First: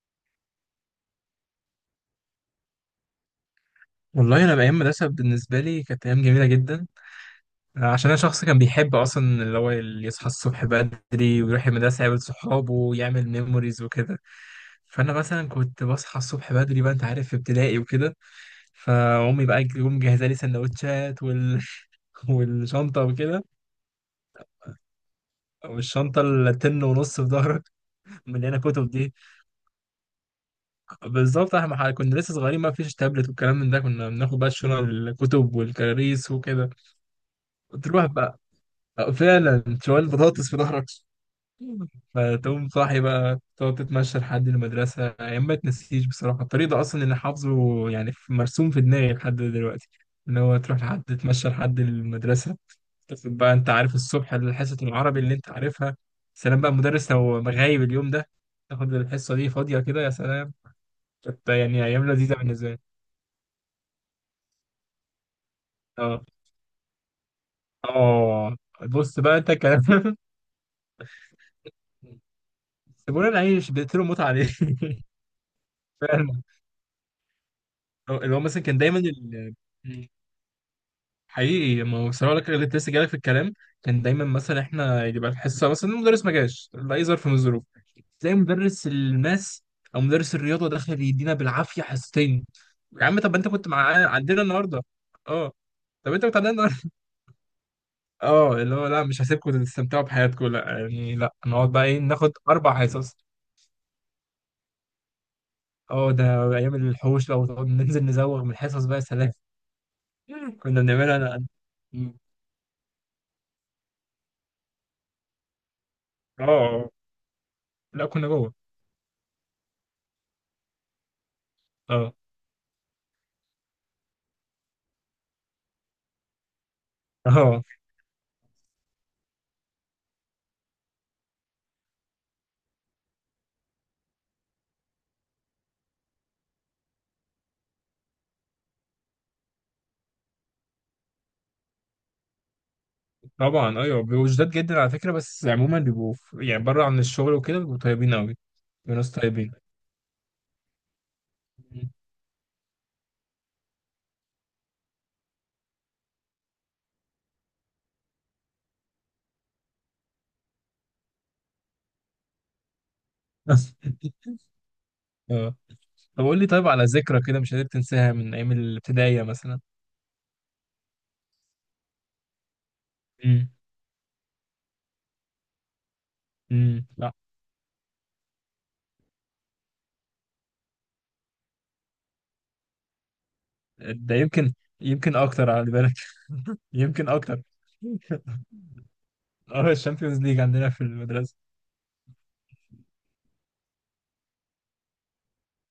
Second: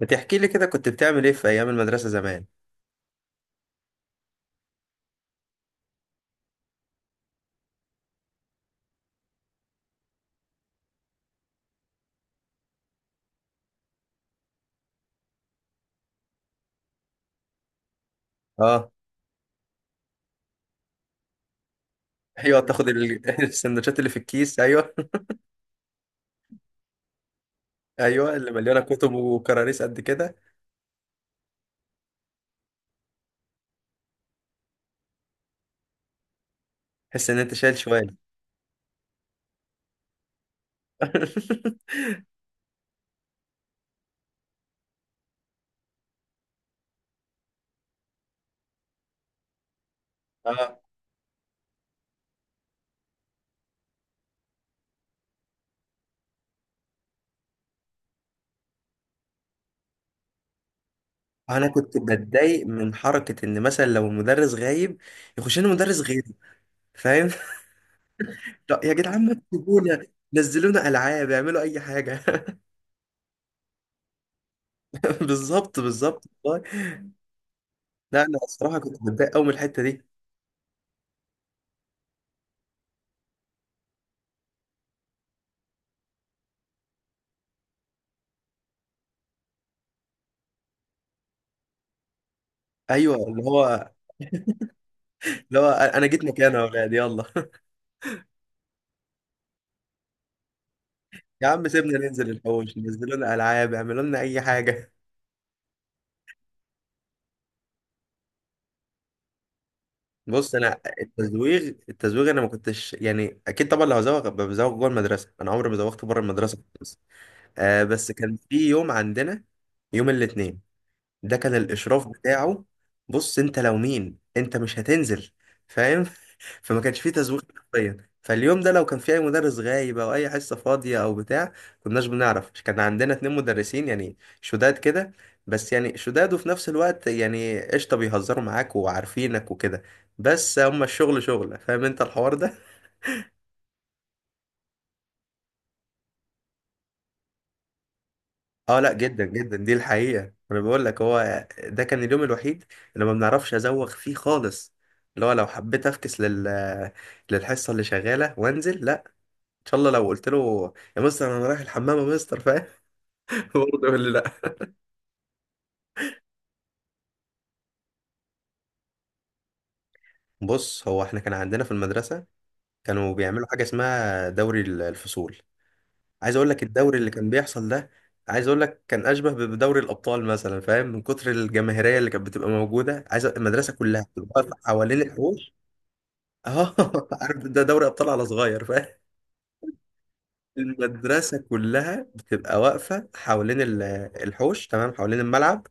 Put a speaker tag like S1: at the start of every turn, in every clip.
S1: ما تحكي لي كده، كنت بتعمل ايه في ايام المدرسه زمان؟
S2: والله انا ايام مدرسه بالنسبه لي كانت ايام جميله جدا. عشان انا شخص كان بيحب اصلا اللي يصحى الصبح بدري ويروح المدرسه يقابل صحابه ويعمل ميموريز وكده. فانا مثلا كنت بصحى الصبح بدري بقى انت عارف في ابتدائي وكده.
S1: اه
S2: فامي بقى تقوم مجهزه لي سندوتشات وال...
S1: ايوه، تاخد
S2: والشنطه وكده.
S1: السندوتشات اللي في الكيس، ايوه.
S2: والشنطه التن ونص في ظهرك
S1: ايوه، اللي
S2: مليانه
S1: مليانه
S2: كتب
S1: كتب
S2: دي.
S1: وكراريس قد كده.
S2: بالظبط احنا كنا لسه صغيرين ما فيش تابلت والكلام من ده، كنا بناخد بقى الشنط الكتب والكراريس وكده.
S1: تحس ان انت شايل
S2: تروح
S1: شوال.
S2: بقى آه، فعلا شوال بطاطس في ظهرك. فتقوم صاحي بقى تقعد تتمشى لحد المدرسة، أيام ما تنسيش بصراحة. الطريق ده أصلا اللي حافظه يعني مرسوم في دماغي لحد دلوقتي، إن هو
S1: اه
S2: تروح لحد تتمشى لحد المدرسة. تاخد بقى أنت عارف الصبح حصة العربي اللي أنت عارفها، سلام بقى المدرس لو غايب اليوم ده، تاخد الحصة دي فاضية كده يا سلام. كانت
S1: انا
S2: يعني
S1: كنت
S2: أيام لذيذة
S1: بتضايق
S2: بالنسبة لي.
S1: من حركه ان مثلا لو المدرس غايب يخش لنا مدرس
S2: أه.
S1: غيري، فاهم؟
S2: أه.
S1: لا يا
S2: بص
S1: جدعان، ما
S2: بقى أنت كلام.
S1: تسيبونا، نزلونا العاب، اعملوا اي حاجه.
S2: سيبونا نعيش، بيقتلوا موت عليه.
S1: بالظبط بالظبط
S2: فعلا.
S1: والله. لا
S2: اللي
S1: انا
S2: هو مثلا
S1: الصراحه
S2: كان
S1: كنت
S2: دايما
S1: بتضايق قوي من
S2: ال...
S1: الحته دي.
S2: حقيقي ما هو صراحة لك اللي لسه جالك في الكلام. كان دايما مثلا احنا يبقى الحصة مثلا المدرس ما جاش لأي ظرف من الظروف، تلاقي مدرس الماس أو مدرس الرياضة داخل يدينا بالعافية حصتين. يا
S1: ايوه،
S2: عم طب
S1: اللي
S2: أنت كنت
S1: هو،
S2: معانا عندنا النهاردة؟ أه.
S1: اللي هو انا
S2: طب
S1: جيت
S2: أنت كنت عندنا
S1: مكانه يا
S2: النهاردة؟
S1: اولاد يلا.
S2: أه، اللي هو لا مش هسيبكم تستمتعوا بحياتكم، لا يعني لا،
S1: يا عم
S2: نقعد بقى
S1: سيبنا
S2: إيه
S1: ننزل
S2: ناخد
S1: الحوش،
S2: أربع
S1: نزلوا
S2: حصص.
S1: لنا العاب، اعملوا لنا اي حاجه.
S2: أه ده أيام الحوش، لو نقعد ننزل نزوغ من الحصص بقى يا سلام.
S1: بص، انا
S2: كنا بنعملها أنا.
S1: التزويغ، التزويغ انا ما كنتش، يعني اكيد طبعا لو هزوغ أبقى بزوغ جوه المدرسه، انا عمري ما زوغت بره المدرسه
S2: أه.
S1: خالص. آه
S2: لا
S1: بس
S2: كنا
S1: كان
S2: جوه.
S1: في يوم عندنا، يوم الاثنين ده كان الاشراف
S2: اه.
S1: بتاعه، بص انت لو مين انت مش هتنزل، فاهم؟ فما كانش فيه تزويق
S2: اه
S1: حرفيا، فاليوم ده لو كان في اي مدرس غايب او اي حصه فاضيه او بتاع، كناش بنعرف. كان عندنا اتنين مدرسين يعني شداد كده، بس يعني شداد وفي نفس الوقت يعني قشطه، بيهزروا معاك وعارفينك وكده، بس هما الشغل شغله، فاهم انت الحوار ده؟
S2: طبعا، ايوه بيبقوا شداد جدا على فكره، بس عموما بيبقوا يعني بره عن الشغل وكده بيبقوا طيبين قوي.
S1: اه لا،
S2: بيبقوا ناس
S1: جدا
S2: طيبين.
S1: جدا، دي الحقيقة. انا بقول لك، هو ده كان اليوم الوحيد اللي ما بنعرفش ازوغ فيه خالص. اللي هو لو حبيت افكس لل، للحصة اللي شغالة وانزل، لا، ان شاء الله. لو قلت له يا مستر انا رايح الحمام يا مستر، فاهم؟ برضه يقول لي لا.
S2: اه. طب قول لي طيب، على ذكرى كده مش قادر تنساها من ايام الابتدائيه مثلا.
S1: بص، هو احنا كان عندنا في المدرسة كانوا بيعملوا
S2: امم.
S1: حاجة اسمها دوري الفصول. عايز اقول لك،
S2: امم.
S1: الدوري اللي
S2: لا
S1: كان بيحصل ده، عايز اقول لك كان اشبه بدوري الابطال مثلا، فاهم، من كتر الجماهيريه اللي كانت بتبقى موجوده. عايز المدرسه كلها
S2: ده
S1: بتبقى
S2: يمكن،
S1: واقفة حوالين
S2: يمكن اكتر
S1: الحوش.
S2: على بالك.
S1: اه
S2: يمكن
S1: عارف،
S2: اكتر.
S1: ده دوري ابطال على صغير، فاهم؟
S2: اه الشامبيونز ليج عندنا في المدرسه.
S1: المدرسه كلها بتبقى واقفه حوالين الحوش، تمام، حوالين الملعب.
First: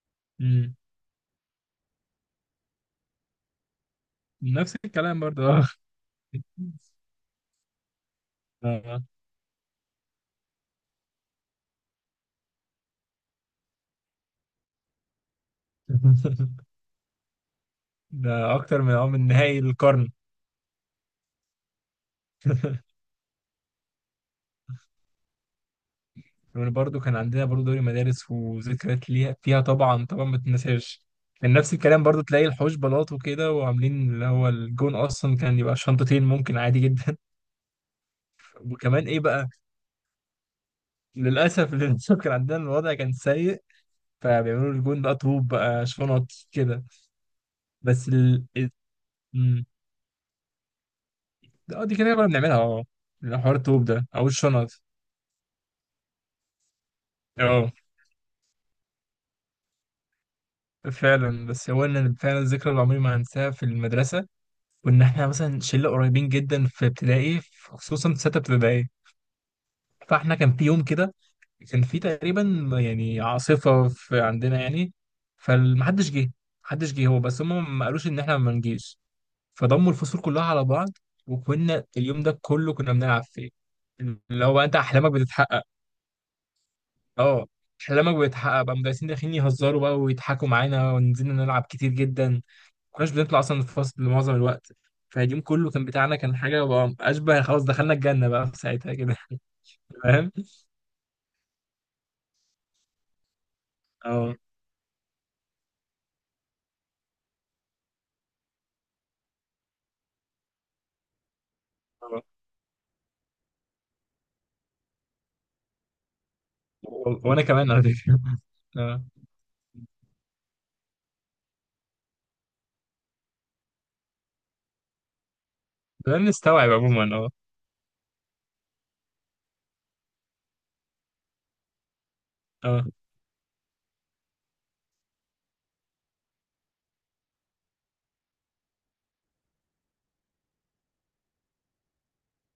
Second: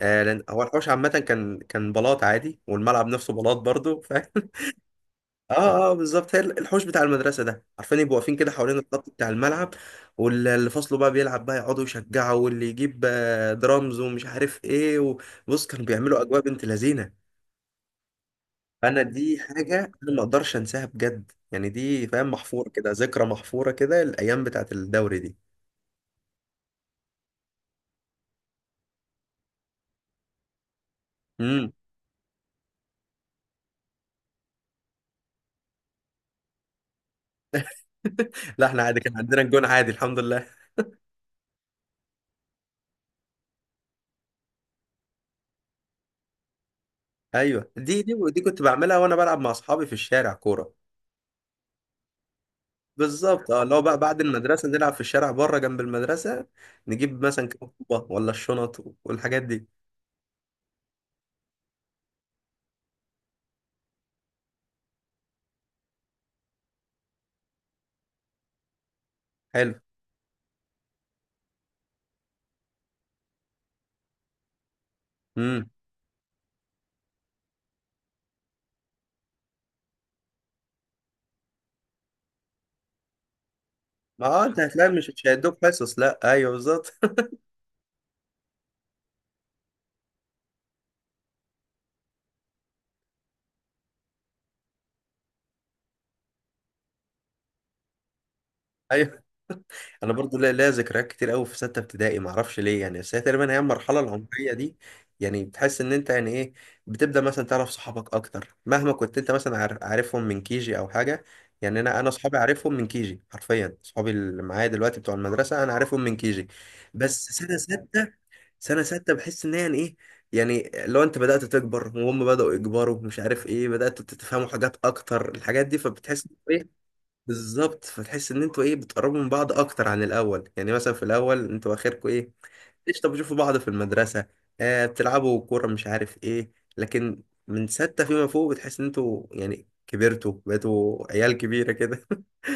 S1: آه، لان هو
S2: امم.
S1: الحوش عامه كان بلاط عادي، والملعب نفسه بلاط برضو، فاهم؟
S2: نفس الكلام برضه اه.
S1: اه بالظبط، هي الحوش بتاع المدرسه ده، عارفين، يبقوا واقفين كده حوالين
S2: آه.
S1: الخط بتاع الملعب. واللي فصله بقى بيلعب بقى يقعدوا يشجعوا، واللي يجيب درامز ومش عارف ايه. وبص، كانوا بيعملوا اجواء بنت لذينه.
S2: ده اكتر من
S1: انا
S2: اه من
S1: دي
S2: نهائي
S1: حاجه
S2: القرن.
S1: انا ما اقدرش انساها بجد، يعني دي، فاهم، محفوره كده، ذكرى محفوره كده الايام بتاعت الدوري دي.
S2: وبرضه كان عندنا برضه دوري مدارس وذكريات ليها فيها، طبعا طبعا ما تنساش. كان
S1: امم
S2: نفس الكلام برضه، تلاقي الحوش بلاط وكده وعاملين اللي هو الجون، اصلا كان يبقى شنطتين ممكن عادي جدا.
S1: لا احنا عادي،
S2: وكمان
S1: كان
S2: ايه
S1: عندنا
S2: بقى،
S1: الجون عادي الحمد لله.
S2: للاسف للاسف كان عندنا الوضع كان سيء، فبيعملوا الجون بقى طوب بقى شنط كده.
S1: ايوه، دي
S2: بس
S1: دي دي
S2: ال
S1: كنت
S2: ال-
S1: بعملها وانا بلعب مع
S2: مم.
S1: اصحابي في الشارع كوره.
S2: اه دي كده كنا بنعملها اه،
S1: بالظبط،
S2: حوار
S1: لو
S2: الطوب
S1: بقى
S2: ده
S1: بعد
S2: او
S1: المدرسه
S2: الشنط.
S1: نلعب في الشارع بره جنب المدرسه، نجيب مثلا كام
S2: اه
S1: طوبه ولا الشنط والحاجات دي.
S2: فعلا. بس هو ان أنا فعلا الذكرى اللي عمري ما هنساها في المدرسه، وان احنا مثلا شله قريبين جدا في ابتدائي خصوصا في سته ابتدائي.
S1: حلو.
S2: فاحنا كان في يوم كده، كان في تقريبا يعني عاصفه في عندنا يعني،
S1: امم
S2: فمحدش جه. محدش جه هو بس هم ما قالوش ان احنا ما نجيش، فضموا الفصول كلها على بعض، وكنا اليوم ده كله كنا بنلعب فيه.
S1: ما
S2: اللي هو
S1: انت
S2: بقى انت
S1: هتلاقي مش
S2: احلامك
S1: مش
S2: بتتحقق.
S1: هيدوك حصص، لا، ايوه بالظبط.
S2: اه احلامك بتتحقق، بقى المدرسين داخلين يهزروا بقى ويضحكوا معانا، ونزلنا نلعب كتير جدا، كناش بنطلع اصلا الفصل معظم الوقت. فاليوم كله كان بتاعنا، كان حاجه بقى اشبه خلاص دخلنا الجنه بقى في ساعتها كده.
S1: انا
S2: فاهم
S1: برضو ليا ذكريات كتير قوي في سته ابتدائي، ما اعرفش ليه يعني، بس هي تقريبا هي المرحله
S2: اه.
S1: العمريه دي، يعني بتحس ان انت يعني ايه، بتبدا مثلا تعرف صحابك اكتر. مهما كنت انت مثلا عارفهم من كيجي او حاجه، يعني انا
S2: آه.
S1: صحابي عارفهم من كيجي، حرفيا، صحابي اللي معايا دلوقتي بتوع المدرسه انا عارفهم من كيجي،
S2: و-
S1: بس
S2: وانا
S1: سنه
S2: كمان على
S1: سته،
S2: فكره.
S1: سنه
S2: اه
S1: سته بحس ان هي يعني ايه، يعني لو انت بدات تكبر وهم بداوا يكبروا مش عارف ايه، بدات تتفهموا حاجات اكتر، الحاجات دي فبتحس
S2: بدأنا نستوعب عموما اه.
S1: بالظبط. فتحس ان انتوا ايه، بتقربوا من بعض اكتر عن الاول. يعني مثلا في الاول انتوا اخركم ايه،
S2: اه.
S1: ايش، طب بتشوفوا بعض في المدرسه، آه بتلعبوا كوره مش عارف ايه، لكن من سته فيما فوق بتحس ان انتوا يعني كبرتوا، بقيتوا عيال كبيره كده.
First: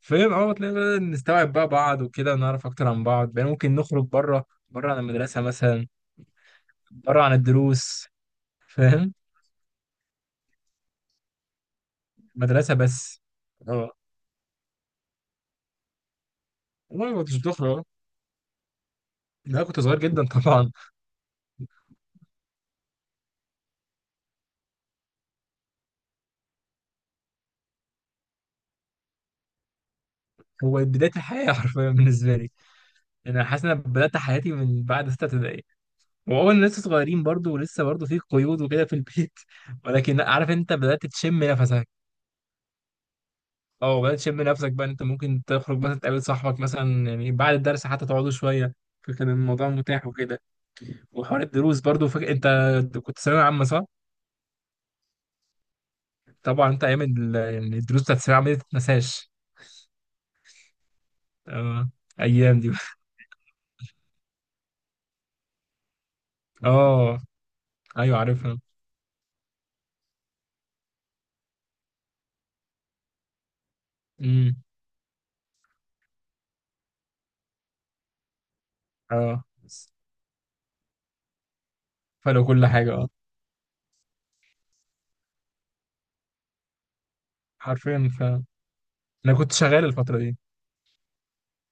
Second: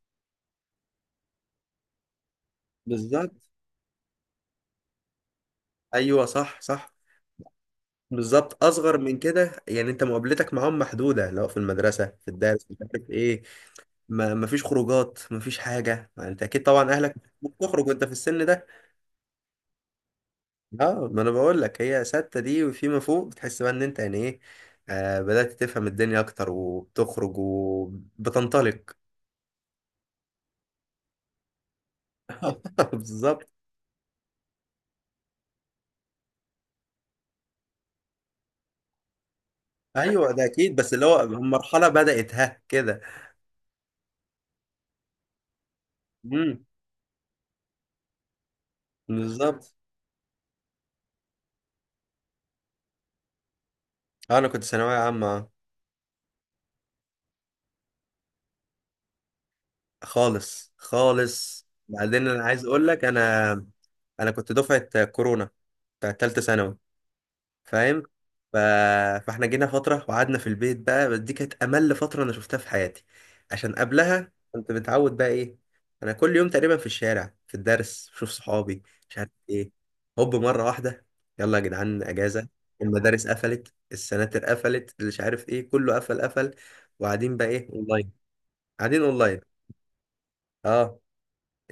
S2: فاهم اه، تلاقي بدأنا نستوعب بقى بعض وكده، ونعرف اكتر عن بعض،
S1: بالظبط،
S2: بقى ممكن نخرج بره عن المدرسه مثلا،
S1: ايوه صح صح.
S2: بره عن الدروس.
S1: بالظبط اصغر
S2: فاهم.
S1: من كده، يعني انت مقابلتك معاهم محدوده، لو في المدرسه في الدرس
S2: مدرسه
S1: مش عارف
S2: بس.
S1: ايه،
S2: اه.
S1: ما ما فيش خروجات، ما فيش حاجه، ما انت اكيد طبعا
S2: والله
S1: اهلك
S2: ما كنتش بتخرج آه.
S1: بتخرج وانت في السن ده؟
S2: لا كنت صغير جدا طبعا.
S1: اه ما انا بقول لك، هي ستة دي وفيما فوق بتحس بقى ان انت يعني ايه، آه بدأت تفهم الدنيا اكتر وبتخرج وبتنطلق.
S2: هو بدايه الحياه حرفيا بالنسبه لي. يعني انا
S1: بالظبط.
S2: حاسس ان انا بدات حياتي من بعد سته ابتدائي، وأول لسه صغيرين برضو ولسه برضو في قيود وكده في البيت ولكن لأ،
S1: ايوه ده
S2: عارف أنت
S1: اكيد، بس
S2: بدأت
S1: اللي هو
S2: تشم نفسك.
S1: المرحلة بدأت ها كده.
S2: أه بدأت تشم نفسك، بقى إن أنت ممكن تخرج مثلا تقابل صاحبك
S1: امم
S2: مثلا يعني بعد الدرس حتى تقعدوا شوية، فكان الموضوع
S1: بالظبط.
S2: متاح وكده. وحوار الدروس برضو فك... أنت كنت ثانوية عامة صح؟
S1: آه، انا كنت ثانوية عامة.
S2: طبعا أنت أيام يعني الدروس بتاعت الثانوية العامة دي متتنساش.
S1: خالص خالص.
S2: أه
S1: بعدين انا
S2: أيام
S1: عايز
S2: دي.
S1: اقول لك، انا كنت دفعة كورونا بتاعت تالتة ثانوي،
S2: أه
S1: فاهم؟
S2: أيوه
S1: ف...
S2: عارفها.
S1: فاحنا جينا فترة وقعدنا في البيت بقى، بس دي كانت أمل فترة أنا شفتها في حياتي. عشان قبلها
S2: أمم.
S1: كنت متعود بقى إيه، أنا كل يوم تقريبا في الشارع في الدرس بشوف صحابي مش عارف
S2: أه.
S1: إيه، هوب مرة واحدة، يلا يا جدعان
S2: فلو
S1: أجازة،
S2: كل حاجة أه،
S1: المدارس قفلت، السناتر قفلت، اللي مش عارف إيه كله قفل قفل، وقاعدين بقى إيه،
S2: حرفيا
S1: أونلاين،
S2: ف،
S1: قاعدين
S2: أنا
S1: أونلاين.
S2: كنت شغال الفترة دي.
S1: أه،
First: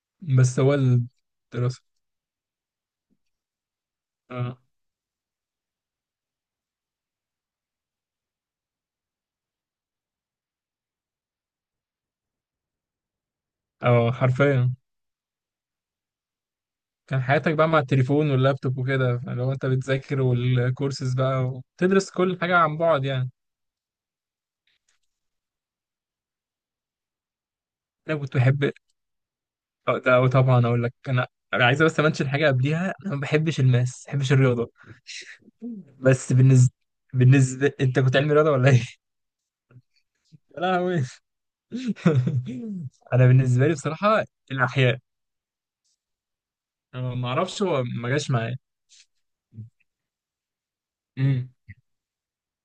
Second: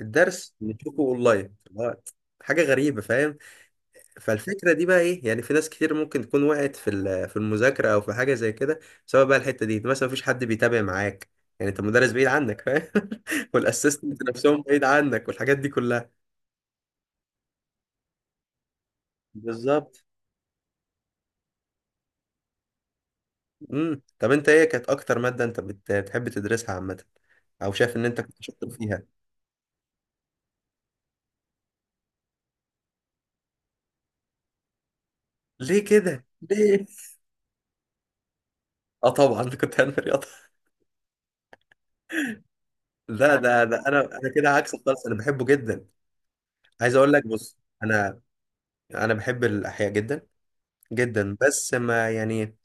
S1: الدرس
S2: بس هو
S1: نشوفه أونلاين،
S2: الدراسة
S1: حاجة غريبة، فاهم؟
S2: آه.
S1: فالفكرة دي بقى ايه، يعني في ناس كتير ممكن تكون وقعت في في المذاكرة او في حاجة زي كده. سواء بقى الحتة دي مثلا مفيش حد بيتابع معاك، يعني انت المدرس بعيد عنك، فاهم؟
S2: اه
S1: والاسيستنت نفسهم
S2: حرفيا،
S1: بعيد عنك، والحاجات دي كلها.
S2: كان حياتك بقى مع التليفون واللابتوب وكده لو انت
S1: بالظبط.
S2: بتذاكر، والكورسز بقى وتدرس كل حاجة عن بعد يعني.
S1: طب انت ايه كانت اكتر مادة انت بتحب تدرسها عامة، او شايف ان
S2: انا
S1: انت
S2: كنت
S1: كنت شاطر
S2: بحب،
S1: فيها؟
S2: اه ده أو طبعا اقول لك انا، انا عايز بس امنشن حاجة قبليها، انا ما بحبش الماس، ما بحبش الرياضة.
S1: ليه كده؟
S2: بس بالنسبة،
S1: ليه؟
S2: بالنسبة انت كنت علمي رياضة ولا ايه؟
S1: اه طبعا كنت علمي رياضة.
S2: يا لهوي. انا
S1: لا،
S2: بالنسبة لي
S1: ده
S2: بصراحة
S1: انا كده عكسك
S2: الاحياء،
S1: خالص، انا بحبه جدا. عايز اقول
S2: أنا
S1: لك،
S2: ما
S1: بص،
S2: اعرفش هو ما
S1: انا
S2: جاش معايا.
S1: انا بحب الاحياء جدا جدا،
S2: امم.
S1: بس ما يعني،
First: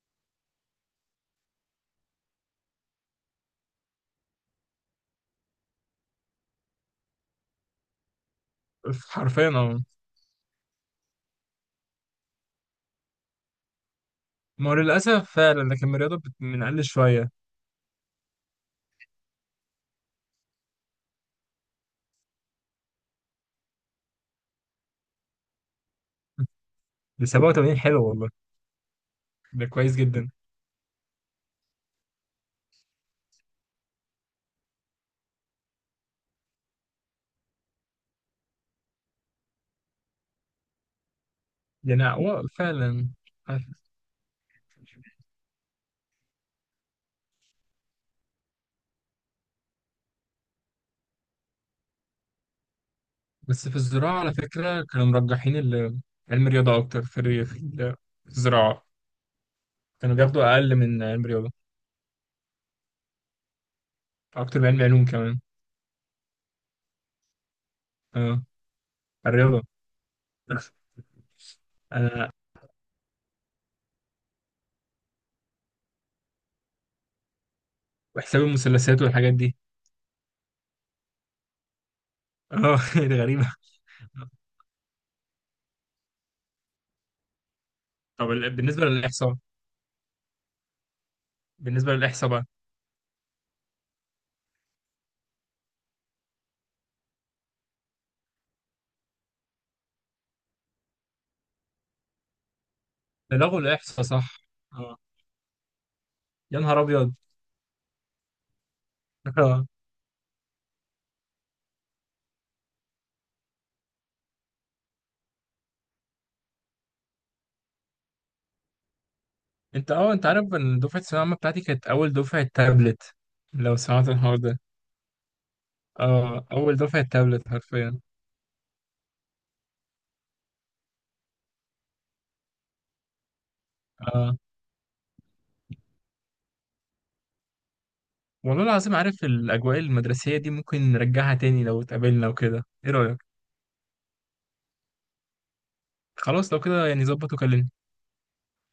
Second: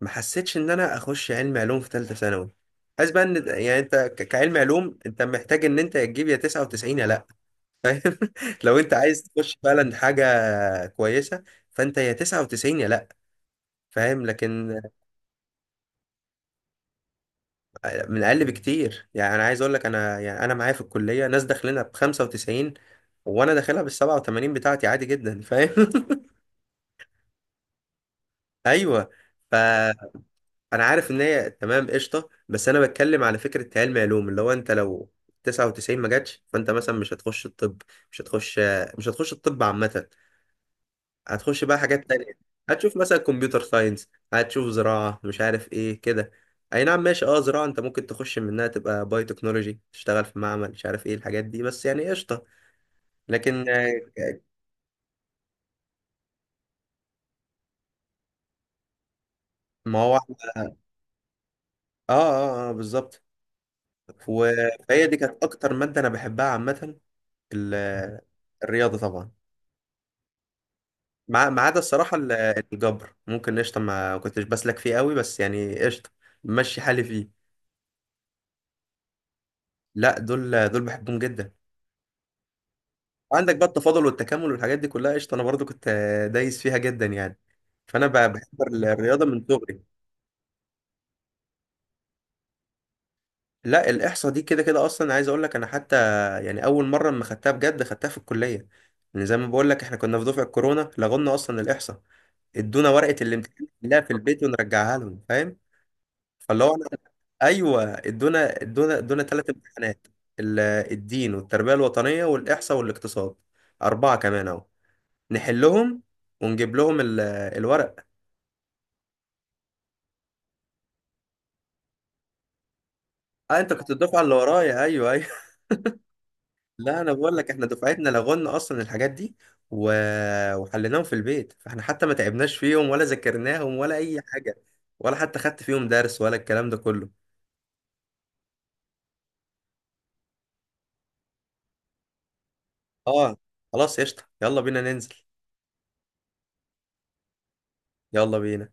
S1: ما حسيتش ان انا اخش علم علوم في ثالثه ثانوي. حاسس بقى ان، يعني انت كعلم علوم انت محتاج ان انت تجيب يا 99 يا لا. لو انت عايز
S2: حرفيا
S1: تخش
S2: اه.
S1: فعلا حاجه كويسه، فانت يا 99 يا لا، فاهم؟
S2: ما هو
S1: لكن
S2: للاسف فعلا، لكن الرياضة بنقل شوية.
S1: من اقل بكتير. يعني انا عايز اقول لك، انا يعني انا معايا في الكليه ناس داخلينها ب 95، وانا داخلها بال 87 بتاعتي عادي جدا، فاهم؟
S2: ب 87 حلو والله،
S1: ايوه. ف
S2: ده كويس جدا.
S1: انا عارف ان هي تمام قشطه، بس انا بتكلم على فكره، علم علوم اللي هو انت لو 99 ما جاتش، فانت مثلا مش هتخش الطب، مش هتخش، مش هتخش الطب عامه، هتخش بقى
S2: يعني
S1: حاجات تانية.
S2: هو
S1: هتشوف
S2: فعلا.
S1: مثلا كمبيوتر ساينس، هتشوف زراعه مش عارف ايه كده. اي نعم ماشي، اه زراعه انت ممكن تخش منها تبقى باي تكنولوجي، تشتغل في معمل مش عارف ايه الحاجات دي، بس يعني قشطه.
S2: بس
S1: لكن
S2: في
S1: آه،
S2: الزراعة على فكرة كانوا مرجحين علم الرياضة أكتر في في الزراعة،
S1: ما هو
S2: كانوا بياخدوا أقل
S1: احنا
S2: من علم الرياضة،
S1: اه, آه بالظبط.
S2: أكتر من
S1: و-
S2: علم علوم
S1: فهي دي
S2: كمان.
S1: كانت اكتر ماده انا بحبها عامه، ال-
S2: أه
S1: الرياضه طبعا.
S2: الرياضة.
S1: ما ما عدا الصراحة
S2: أنا،
S1: الجبر، ممكن قشطة ما كنتش بسلك فيه قوي، بس يعني قشطة، ماشي حالي فيه.
S2: وحساب المثلثات والحاجات دي.
S1: لا دول، دول بحبهم جدا.
S2: أه. دي غريبة.
S1: عندك بقى التفاضل والتكامل والحاجات دي كلها قشطة، أنا برضو كنت دايس فيها جدا يعني. فأنا
S2: طب
S1: بحب
S2: بالنسبة
S1: الرياضة
S2: للإحصاء،
S1: من صغري.
S2: بالنسبة للإحصاء بقى،
S1: لا الإحصاء دي كده كده أصلا، عايز أقول لك أنا حتى، يعني أول مرة لما خدتها بجد خدتها في الكلية، يعني زي ما بقول لك إحنا كنا في دفعة كورونا لغونا أصلا الإحصاء، ادونا ورقة
S2: ده لغوا
S1: الامتحان نحلها
S2: الإحصاء
S1: في
S2: صح؟
S1: البيت
S2: أه.
S1: ونرجعها لهم، فاهم؟
S2: يا
S1: فاللي هو
S2: نهار
S1: انا،
S2: أبيض.
S1: ايوه، ادونا ادونا ثلاث
S2: أه
S1: امتحانات، ال- الدين والتربيه الوطنيه والاحصاء والاقتصاد، اربعه كمان اهو، نحلهم ونجيب لهم الورق.
S2: أنت أه أنث- أه، أنت عارف إن دفعة الثانوية العامة بتاعتي كانت أول دفعة تابلت،
S1: اه انت
S2: لو
S1: كنت
S2: سمعت
S1: الدفعه اللي
S2: الحوار ده.
S1: ورايا، ايوه ايوه.
S2: اه اول
S1: لا
S2: دفعه
S1: انا بقول
S2: تابلت
S1: لك، احنا
S2: حرفيا.
S1: دفعتنا لغونا اصلا الحاجات دي و... وحليناهم في البيت، فاحنا حتى ما تعبناش فيهم ولا ذاكرناهم ولا اي
S2: اه.
S1: حاجه، ولا حتى خدت فيهم درس ولا الكلام ده كله.
S2: والله العظيم، عارف الاجواء المدرسيه دي ممكن نرجعها تاني لو اتقابلنا وكده، ايه رايك؟
S1: اه خلاص قشطه، يلا بينا ننزل.
S2: خلاص لو كده يعني ظبط وكلمني.
S1: يلا بينا.